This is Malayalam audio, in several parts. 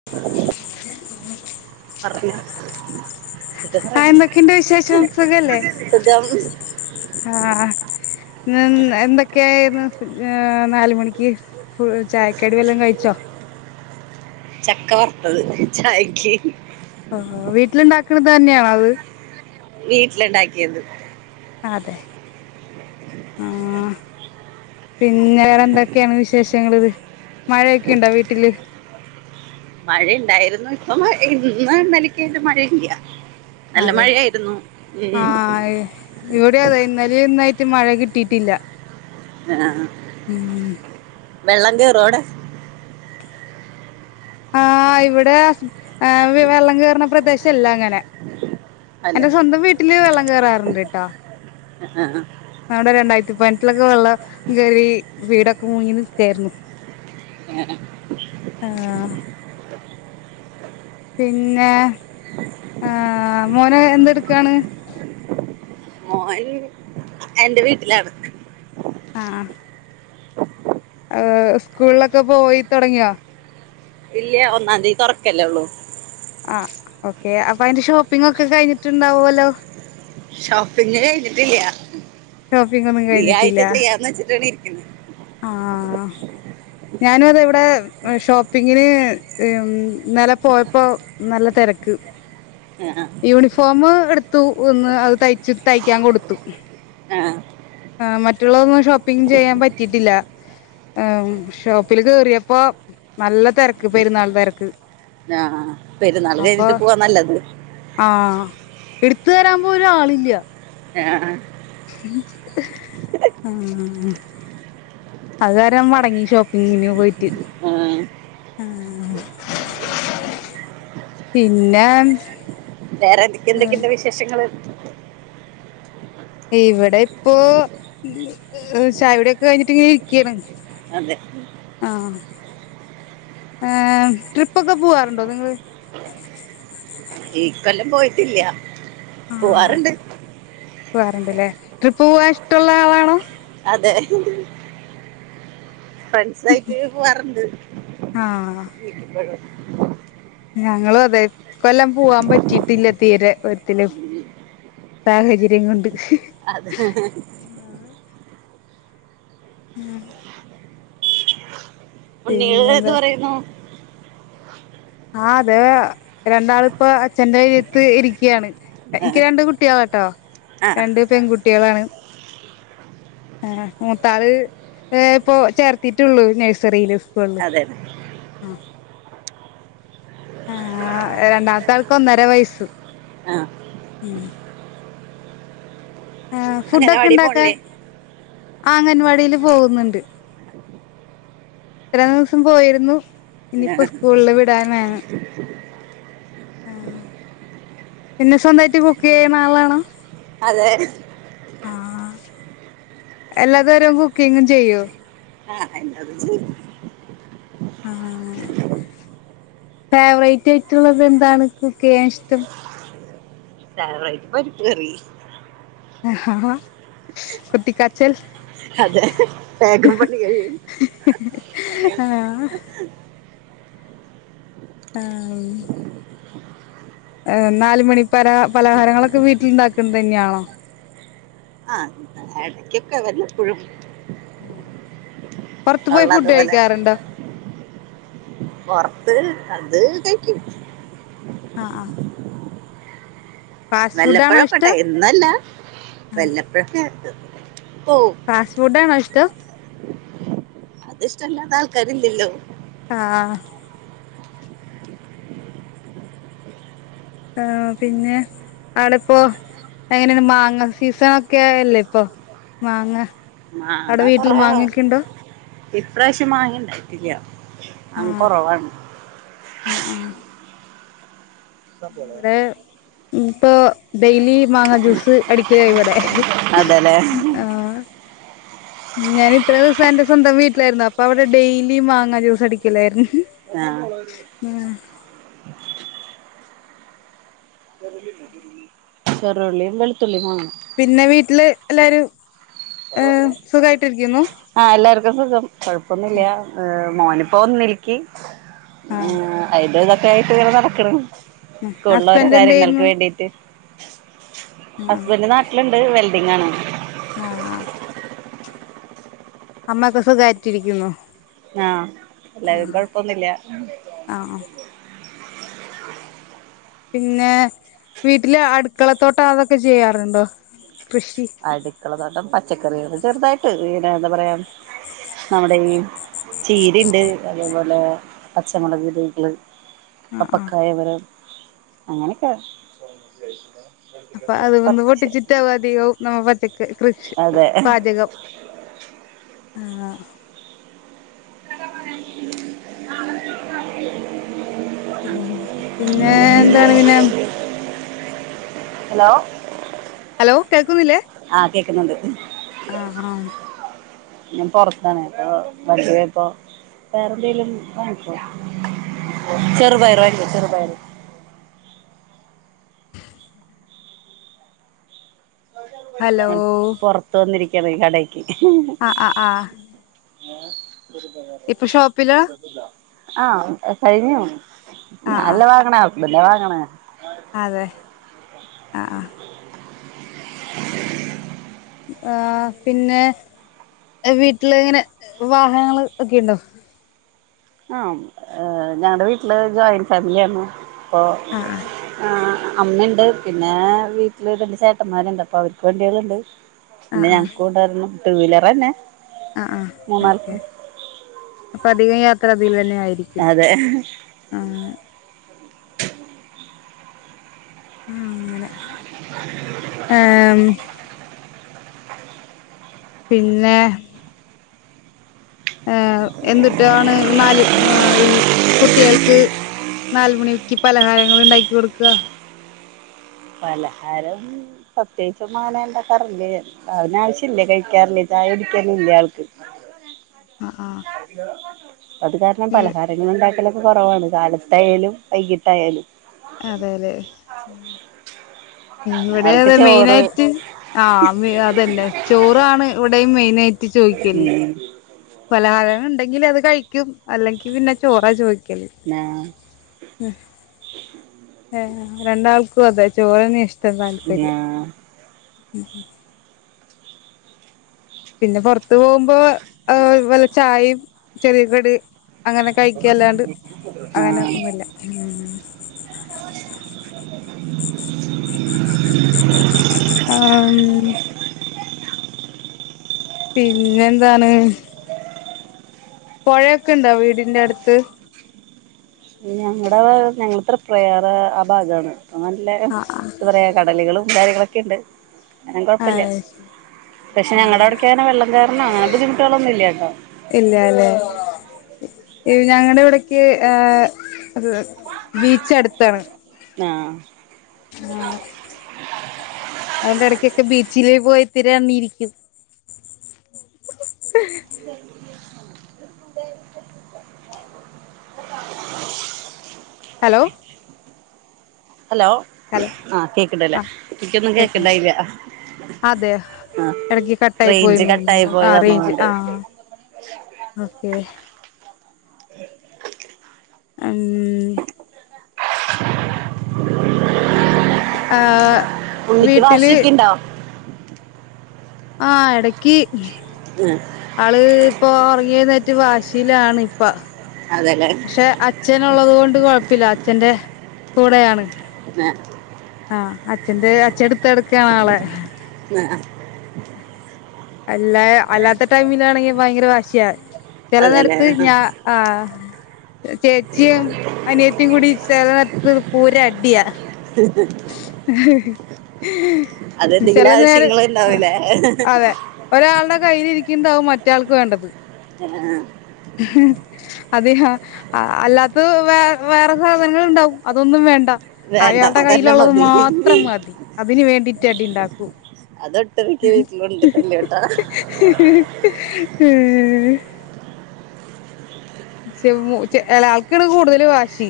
[inaudible] [unintelligible] [inaudible] ആ എന്തൊക്കെയുണ്ട് സുഖം ആഹ് ഇന്ന് ൻ എന്തൊക്കെയായിരുന്നു ഏഹ് നാല് മണിക്ക് ഫുൾ ചായക്കടി വല്ലോം കഴിച്ചോ ചക്ക വറുത്തത് ചായക്ക് ആഹ് വീട്ടില്ണ്ടാക്കണത് തന്നെയാണോ അത് വീട്ടില്ണ്ടാക്കിയത് അതെ ആഹ് പിന്നെ വേറെ എന്തൊക്കെയാണ് വിശേഷങ്ങള്ത് മഴയൊക്കെയുണ്ടോ വീട്ടില് മഴയ്ണ്ടായിരുന്നു ഇപ്പം മഴ ഇന്ന് ഇന്നലെയോക്കെയായിട്ട് മഴ ഇല്ല നല്ല മഴയായിരുന്നു ഉം അഹ് ഇവിടെ അതെ ഇന്നലെ ഇന്നായിട്ട് മഴ കിട്ടിട്ടില്ല ആഹ് ഉം വെള്ളങ്കേറോ അവിടെ ആഹ് ഇവിടെ ഏഹ്‌ വി വെള്ളം കേറ്ണ പ്രദേശല്ല അങ്ങനെ എന്റെ അല്ലല്ല സ്വന്തം വീട്ടില് വെള്ളം കേറാറുണ്ട് ട്ടോ അഹ് അഹ് അഹ് നമ്മടെ രണ്ടായിരത്തി പതിനെട്ടിലൊക്കെ വെള്ളം ങ്കേറി വീടൊക്കെ മുങ്ങി നിക്കാരുന്നു [unintelligible] ആഹ് പിന്നെ ആഹ് മോന് എന്തെടുക്കാണ് മോന് എന്റെ വീട്ടിലാണ് ആഹ് അഹ് സ്കൂളിലൊക്കെ പോയി തൊടങ്ങിയോ ഇല്ല്യ ഒന്നാന്തി തൊറക്കല്ലേ ഉള്ളൂ ആഹ് ഓക്കെ അപ്പൊ അയിന്റെ ഷോപ്പിങ്ങോക്കെ കഴിഞ്ഞിട്ടുണ്ടാവല്ലോ ഷോപ്പിങ് കഴിഞ്ഞിട്ടില്ല ഷോപ്പിംഗ് ഒന്നും ഈ ആഴ്ച ചെയ്യാന്ന് വെച്ചിട്ടാണ് ഇരിക്കണ് ആഹ് ഞാനുവതാ ഇവിടെ ഷോപ്പിങ്ങിന് ഉം ഇന്നലെ പോയപ്പോ നല്ല തെരക്ക് ആ, യൂണിഫോമ് എടുത്തു ഒന്ന് അത് തയ്ച്ച് തയ്ക്കാൻ കൊടുത്തു ആഹ് ആ മറ്റുള്ളതൊന്നും ഷോപ്പിങ് ചെയ്യാൻ പറ്റിയിട്ടില്ല ഷോപ്പില് കയറിയപ്പോ നല്ല തിരക്ക് പെരുന്നാൾ തിരക്ക് ആഹ പെരുന്നാൾ കഴിഞ്ഞിട്ട് പോവാ നല്ലത് ആ എടുത്തു തരാൻ പോലും ആളില്ല ആഹ ആഹ് അത് കാരം മടങ്ങി ഷോപ്പിങ്ങിന് പോയിട്ട് ആ. ആഹ് പിന്നെ വേറെ എന്തക്കെ എന്തൊക്കെ ഇണ്ട് വിശേഷങ്ങള് ഇവിടെ ഇപ്പോ ചായോടിയോക്കെ കഴിഞ്ഞിട്ട് ഇങ്ങനെ ഇരിക്കാണ് അതെ ആ ട്രിപ്പൊക്കെ പോവാറുണ്ടോ നിങ്ങള് ഈ കൊല്ലം പോയിട്ടില്ല പോവാറുണ്ട് പോകാറുണ്ടല്ലേ ട്രിപ്പ് പോവാൻ ഇഷ്ടുള്ള ആളാണോ അതെ [unintelligible] പോവാറുണ്ട് ആഹ് ഞങ്ങളും അതെ ഈ കൊല്ലം പോവാൻ പറ്റിയിട്ടില്ല തീരെ ഒത്തില്ലാ സാഹചര്യം കൊണ്ട് അതെ ഉം ഉണ്ണീകള് എന്ത് പിന്നെന്താ പറയുന്നു ആഹ അതെ രണ്ടാളിപ്പൊ അച്ഛന്റെറെ കയ്യിലത്തു ഇരിക്കുകയാണ് ആ, എനിക്ക് രണ്ട് കുട്ടികളട്ടോ ആ രണ്ട് പെൺകുട്ടികളാണ് ആ് മൂത്താള് ഇപ്പ ചേർത്തിട്ടുള്ളൂ നഴ്സറീല് സ്കൂൾ അതെ [unintelligible] ആ രണ്ടാമത്തെ ആൾക്ക് ഒന്നര വയസ്സു ആ ആ അങ്ങനെ ഫുഡൊക്കെ വാടി ഉണ്ടാക്കാൻ പോണില്ലേ അംഗൻവാടിയില് പോകുന്നുണ്ട് ഇത്ര ദിവസം പോയിരുന്നു ആ, ഇനിയിപ്പോ സ്കൂളില് വിടാനാണ് ആ പിന്നെ സ്വന്തമായിട്ട് കുക്ക് ചെയ്യണ ആളാണോ അതെ ആഹ എല്ലാ തരം കുക്കിങ്ങും ചെയ്യോ ആഹ എന്തേ [unintelligible] ആ ഫേവറേറ്റ് ആയിട്ടുള്ളത് എന്താണ് കുക്ക് ചെയ്യാൻ ഇഷ്ടം ഫേവറൈറ്റ് പരിപ്പ് കറി ആ ആ കുട്ടികാച്ചൽ അതെ വേഗം പണി കഴിയും ആഹ ആഹ ഏഹ് നാല് മണി പര പലഹാരങ്ങളൊക്കെ വീട്ടിലുണ്ടാക്കുന്ന തന്നെയാണോ ആഹ ആഹ് ഇടക്കൊക്കെ വല്ലപ്പോഴും പുറത്ത് പോയി ഫുഡ് ഉള്ളതുപോലെ കഴിക്കാറുണ്ടോ പുറത്ത് അത് കയിക്കും ആഹ് ആഹ് ഫാസ്റ്റ് ഫുഡ് ആണോ വെല്ലപ്പഴൊക്കെട്ടാ ഇഷ്ടം? എന്നുഅല്ല വെല്ലപ്പഴക്കെ പോവും ഫാസ്റ്റ് ഫുഡ് ആണോ ഇഷ്ടം അതിഷ്ട്ടല്ലാത്ത ആൾക്കാരില്ലല്ലോ ആഹ് ആഹ് പിന്നെ അവിടിപ്പോ എങ്ങനേണ് മാങ്ങ സീസണൊക്കെ അല്ലേ ഇപ്പൊ മാങ്ങ അടെ വീട്ടിൽ മാങ്ങക്ക്ണ്ടോ ഇപ്രാശ്യം മാങ്ങിണ്ടായിട്ടില്ല അങ്ങ് ആഹ് കൊറവാണ് ആഹ് ആഹ് ഇവിടെ ഇപ്പൊ ഡെയ്ലി മാങ്ങാ ജ്യൂസ് അടിക്കല ഇവിടെ അതല്ലേ ആഹ് ഞാൻ ഇത്ര ദിസോം എന്റെ സ്വന്തം വീട്ടിലായിരുന്നു അപ്പൊ അവിടെ ഡെയിലി മാങ്ങാ ജ്യൂസ് അടിക്കലായിരുന്നു ആഹ് ഉം [unintelligible] ചെറുള്ളീം വളുത്തുള്ളീം മാങ്ങണം പിന്നെ വീട്ടില് എല്ലാരും എം സുഖമായിട്ടിരിക്കുന്നു ആഹ് എല്ലാർക്കും സുഖം കൊഴപ്പൊന്നുല്ല മോനിപ്പോ ഒന്നിൽക്ക് ആഹ് ഏമ് അയ്ന്റെ തൊക്കെ ആയിട്ട് ഇങ്ങനെ നടക്ക്ണ് സ്കൂളോരോ ഹസ്ബൻഡ് എന്ത് കാര്യങ്ങൾക്ക് ചെയ്യുന്നു വേണ്ടീട്ട് ആഹ് ഹസ്ബൻഡ് നാട്ടിൽണ്ട് വെൽഡിഗാണ് ആഹ് ആഹ് അമ്മപ്പം സുഖയ്റ്റിരിക്കുന്നു ആഹ് എല്ലാരും കൊഴപ്പൊന്നുല്ല ആഹ് പിന്നെ വീട്ടില് അടുക്കളത്തോട്ട അതൊക്കെ ചെയ്യാറുണ്ടോ കൃഷ് അടുക്കള തോട്ടം പച്ചക്കറിക ചെറുതായിട്ട് പിന്നെ എന്താ പറയാ നമ്മുടെ ഈ ചീര്ണ്ട് അതേപോലെ പച്ചമുളക് ബീഗ്ള് ആഹ് ആഹ് പപ്പക്കായകള് അങ്ങനെക്കെ അപ്പൊ അത് വന്ന് പൊട്ടിച്ചിട്ടാവു അധികവും നമ്മ പച്ചക്ക കൃഷി അതെ പാചകം ആഹ് പിന്നെ എന്താണ് പിന്നെ ഹലോ അലോ കേൾക്കുന്നില്ലേ ആഹ് കേക്കുന്നുണ്ട് ആഹ് ഹാം ഞാൻ പൊറത്താണ് അപ്പൊ വണ്ടി പോയപ്പം വേറെന്തെങ്കിലും വാങ്ങിക്കോ ചെറുപയർ വേണം ചെറുപയറ് ഹലോ പൊറത്ത് വന്നിരിക്കാണെ ഈ കടേക്ക് ആഹ് ആഹ് ആഹ് ഏ ഹ് [unintelligible] ഇപ്പൊ ഷോപ്പില ആഹ് കഴിഞ്ഞു ആഹ് ഞാല്ല ആഹ് വാങ്ങ്ണെ ഹസ്ബൻഡാ വാങ്ങ്ണെ അതെ അഹ് ആഹ് ആഹ് പിന്നെ ഏഹ് വീട്ടില് ഇങ്ങനെ വാഹനങ്ങൾ ഒക്കെയുണ്ടോ ആഹ് ഏഹ് ഞങ്ങടെ വീട്ടില് ജോയിന്റ് ഫാമിലിയാരുന്നു അപ്പൊ ആഹ് ആഹ് ആഹ് അമ്മണ്ട് പിന്നെ വീട്ടില് രണ്ട് ചേട്ടന്മാരുണ്ട് അപ്പൊ അവര്ക്ക് വണ്ടികള്ണ്ട് പിന്നെ ആഹ് ആഹ് ഞങ്ങക്കുണ്ടൊരണ്ണം ടു വീലെറെന്നെ ആഹ് ആഹ് അത് ശരി അപ്പൊ അധികം യാത്രയിതിലെന്നെ അതെ ആഹ് അങ്ങനെ ഏഹ് പിന്നെ ഏഹ് എന്തുട്ടാണ് നാല് ഏഹ് ഈ കുട്ടികൾക്ക് നാല് മണിക്ക് പലഹാരങ്ങള്ണ്ടാക്കി കൊടുക്കാ പലഹാരം പ്രത്യേയിച്ചൊന്നങ്ങനെ ഇണ്ടാക്കാറില്ല ഞാൻ അവന് ആവശ്യല്ല കഴിക്കാറില്ലേ ചായ കുടിക്കലില്ല ആൾക്ക്. ആഹ് ആഹ് അത് കാരണം പലഹാരങ്ങൾ ഇണ്ടാക്കലൊക്കെ കൊറവാണ് കാലത്തായാലും വൈകിട്ടായാലും. അതെ അതെ ആഹ് ഉം ഇവിടെ ആൾക്ക് അതെ ചോറ് മെയിനായിറ്റ് ആഹ് മെ അതെന്നെ ചോറാണ് ഇവിടെയും മെയിനായ് ഉം പലഹാരങ്ങൾ ഇണ്ടെങ്കില് അത് കഴിക്കും അല്ലെങ്കി പിന്നെ ചോറാ ചോദിക്കല് ആഹ് ഉം ഏഹ് രണ്ടാൾക്കും അതെ ചോറെന്നെ ഇഷ്ട്ടം താല്പര്യം. ആഹ് ഉം പിന്നെ പൊറത്ത് പോവുമ്പോ ഏഹ് വല്ല ചായയും ചെറിയ കടി അങ്ങനെ കഴിക്കല്ലാണ്ട് അങ്ങനെ ആഹ് ഒന്നുല്ല ഉം ആഹ് ഉം പിന്നെന്താണ്? പൊഴയൊക്കെണ്ടോ വീടിന്റെ അടുത്ത്? ഞങ്ങടെ ഞങ്ങള് ത്രിപ്രയാറ് ആ ഭാഗാണ് നല്ലേ എന്താ ആഹ് പറയാ കടലുകളും കാര്യങ്ങളൊക്കെണ്ട്. അങ്ങനെ ആഹ് കൊഴപ്പല്ല്യ അയ് ശരി പക്ഷെ ഞങ്ങടെ ആഹ് അവിടെക്കങ്ങനെ വെള്ളം കേറണ അങ്ങനെ ബുദ്ധിമുട്ടുകളൊന്നുല്ല്യാട്ടോ ഇല്ലാല്ലേ ഇവ് ഞങ്ങടെ ഇവിടെക്ക് ഏഹ് ബീച്ച് അടുത്താണ്. ആഹ് ആഹ് അതുകൊണ്ട് എടക്കൊക്കെ ബീച്ചില് പോയി തിര എണ്ണി ഇരിക്കും ഹലോ ഹലോ ഹലോ ആഹ് കേക്ക്ണ്ട്ല്ലേ ഇൻക്കൊന്നും കേക്ക്ണ്ടായില്ലാ അതെയോ എടക്ക് കട്ടായി റേഞ്ച് പോയിന്ന് കട്ടായി തോന്നു ആഹ് പോയതാന്ന് റേഞ്ച് തോന്ന്ണ്ട് ആഹ് ആഹ് ഓക്കേ അൻ ആഹ് ഉണ്ണിക്ക് വാശിക്കിണ്ടോ? ആഹ് എടക്ക് എഹ്. ആള് ഇപ്പൊ ഒറങ്ങി എഴ്ന്നേറ്റ് വാശിയിലാണ് ഇപ്പ. അതേ അല്ലേ? അച്ഛനൊള്ളത് കൊണ്ട് കൊഴപ്പില്ല അച്ഛന്റെ കൂടെയാണ്. ന്നെ ആഹ് അച്ഛന്റെ അച്ഛൻ എടുത്ത് നട്ക്കാണ് ആളെ. ന് ആഹ്. അല്ല അല്ലാത്ത ടൈമിലാണെങ്കി ഭയ്ങ്കര വാശിയ. ചെല അതെല്ലേ നേരത്ത് ഞാ ആഹ്. ചേച്ചിയും അനിയത്തിയും കൂടി ചെല നേരത്ത് പൂര അടിയാ. എഹ്. എഹ് എഹ് അതെന്തെങ്കിലും ചെല നേര് ആവശ്യങ്ങൾ ആഹ് ഉണ്ടാവൂലേ അതെ. ഒരാൾടെ കയ്യില് ഇരിക്ക്ണ്ടാവും മറ്റാൾക്ക് വേണ്ടത്. ഹ് ആഹ്. ഹി ഹിം അതെ ഹ അല്ലാത്ത വേ വേറെ സാധനങ്ങൾ ഉണ്ടാവും. അതൊന്നും വേണ്ട. വേണ്ട അയാൾടെ അതന്നെ കയ്യിലൊള്ളത് മതി മാത്രം മതി അതിന് വേണ്ടിട്ട് അടിണ്ടാക്കും. അത് ഒട്ട് മിക്ക്യയാ വീട്ടില് ഇണ്ട് തല്ല് ട്ട. ഉം ചെ മു എളക്കാള് കൂട്തല് വാശി.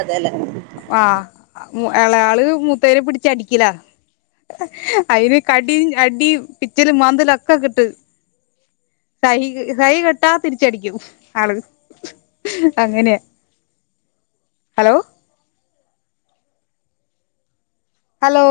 അതെ അല്ലേ? ആഹ് മു എളയാള് മൂത്തേര് പിടിച്ച് അടിക്ക്യലാ. അയിന് കടിയും അടി പിച്ചലും മന്താല്ക്കെ കിട്ട് സഹി സഹികെട്ടാ തിരിച്ചടിക്കും ആള്. അങ്ങനെയാ ഹലോ. ഹലോ?